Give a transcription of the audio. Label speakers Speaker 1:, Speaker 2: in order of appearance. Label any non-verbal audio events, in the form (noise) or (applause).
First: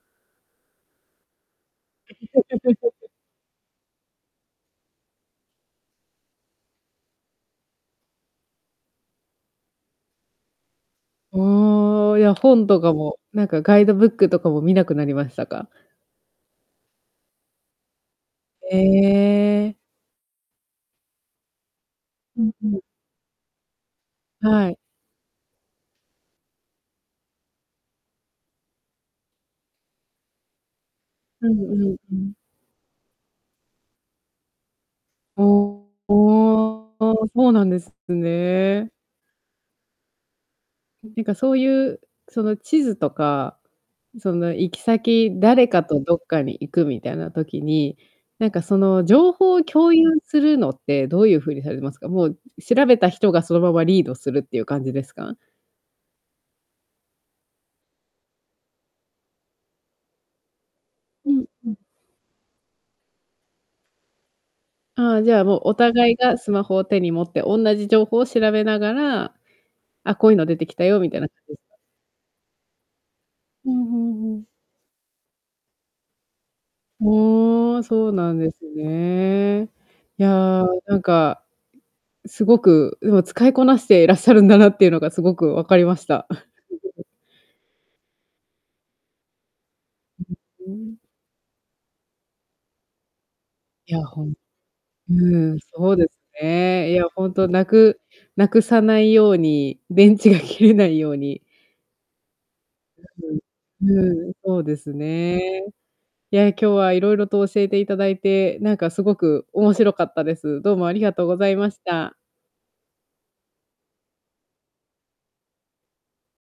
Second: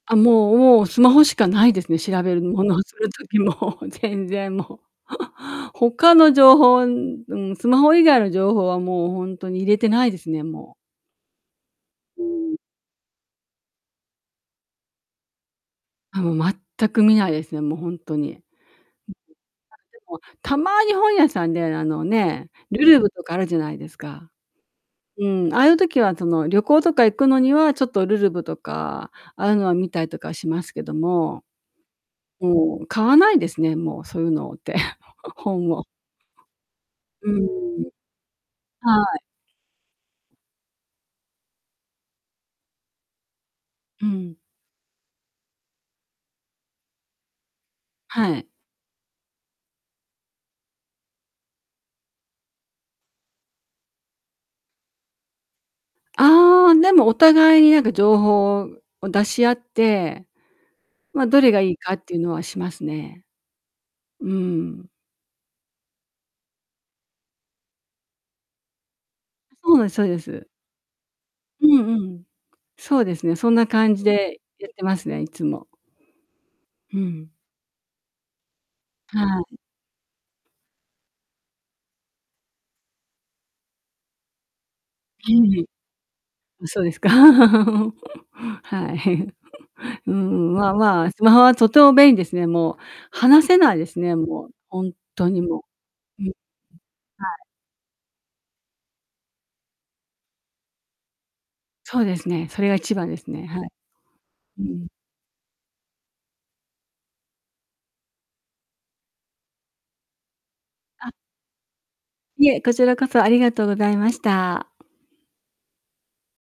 Speaker 1: あ、もうもう、スマホしかないですね。調べるものをする
Speaker 2: (laughs)
Speaker 1: 時も、全然もう。(chuckles) 他の情報うんうん、スマホ以外の情報はもうほんとに入れてないですね、もう。
Speaker 2: ああ、
Speaker 1: うー
Speaker 2: や、
Speaker 1: ん。
Speaker 2: 本とかも、なんかガイドブックとかも見なくなりましたか？
Speaker 1: あ、もう全く見ないですね、もうほんとに。(unintelligible) あ、
Speaker 2: ええ。
Speaker 1: でも、たまに本屋さんで、あの
Speaker 2: う
Speaker 1: ね、
Speaker 2: んうん。
Speaker 1: るるぶとかあるじゃないですか。
Speaker 2: はい。
Speaker 1: うーん、ああいう時は、その、旅行とか行くのには、ちょっとるるぶとか、ああいうのは見たりとかしますけども。
Speaker 2: うんうんうん。
Speaker 1: もう買わないですね、もうそういうのって。ほ本を。
Speaker 2: おおお。
Speaker 1: うー
Speaker 2: そうなんで
Speaker 1: ん。
Speaker 2: すね。
Speaker 1: はい。
Speaker 2: ていうか、そういう、その、地図とか、
Speaker 1: う
Speaker 2: そ
Speaker 1: ん。
Speaker 2: の、行き先、誰かとどっかに行くみたいな時に、
Speaker 1: はい。
Speaker 2: なんか、その、情報を共有するのってどういうふうにされてますか？もう、う調べた人がそのままリードするっていう感じですか？
Speaker 1: ああ、でもお互いに、なんか、情報をを、出し合って、ま、
Speaker 2: う
Speaker 1: ど
Speaker 2: ん
Speaker 1: れがい
Speaker 2: う
Speaker 1: い
Speaker 2: ん。
Speaker 1: かっていうのはしますね。うーん。
Speaker 2: ああ、じゃあ、もうお互いがスマホを手に持って同じ情報を調べながら、
Speaker 1: そうですそう
Speaker 2: あ、
Speaker 1: で
Speaker 2: こういうの
Speaker 1: す。
Speaker 2: 出てきたよみたいな感しです
Speaker 1: う
Speaker 2: ね。
Speaker 1: んうん。そうですね、そんな
Speaker 2: ふん
Speaker 1: 感
Speaker 2: ふ
Speaker 1: じ
Speaker 2: んふ
Speaker 1: で
Speaker 2: ん。
Speaker 1: やってますね、いつも。う
Speaker 2: ふ
Speaker 1: ん。
Speaker 2: ーん、そうなんです
Speaker 1: はい。
Speaker 2: ね。やあ、なんか、すごくうの使いこなしてらっしゃるんだなっていうのがすご
Speaker 1: ぎ
Speaker 2: く分
Speaker 1: り。
Speaker 2: かりました。
Speaker 1: うん、そうです
Speaker 2: (giggles)
Speaker 1: か。(laughs) はい。(chuckles) うー
Speaker 2: そうで
Speaker 1: ん、
Speaker 2: す
Speaker 1: ま
Speaker 2: ね。
Speaker 1: ま、スマホはとても便利ですね、もう、話せないです
Speaker 2: や、
Speaker 1: ね、
Speaker 2: ほん
Speaker 1: もう、ほん
Speaker 2: う
Speaker 1: とに
Speaker 2: ーん、
Speaker 1: も
Speaker 2: そうです
Speaker 1: う。うん、は
Speaker 2: ね。いや、ほん
Speaker 1: い。
Speaker 2: と無く無くさないように、電池が切れないように
Speaker 1: そうですね。それが一番ですね。はい。
Speaker 2: うんうん、そ
Speaker 1: う
Speaker 2: うで
Speaker 1: ん。
Speaker 2: すね。や、今日は色々と教えて頂いて、なんかすごく面白かったです。どうもあり
Speaker 1: あ
Speaker 2: がとうございました。
Speaker 1: いえ、こちらこそ、ありがとうございました。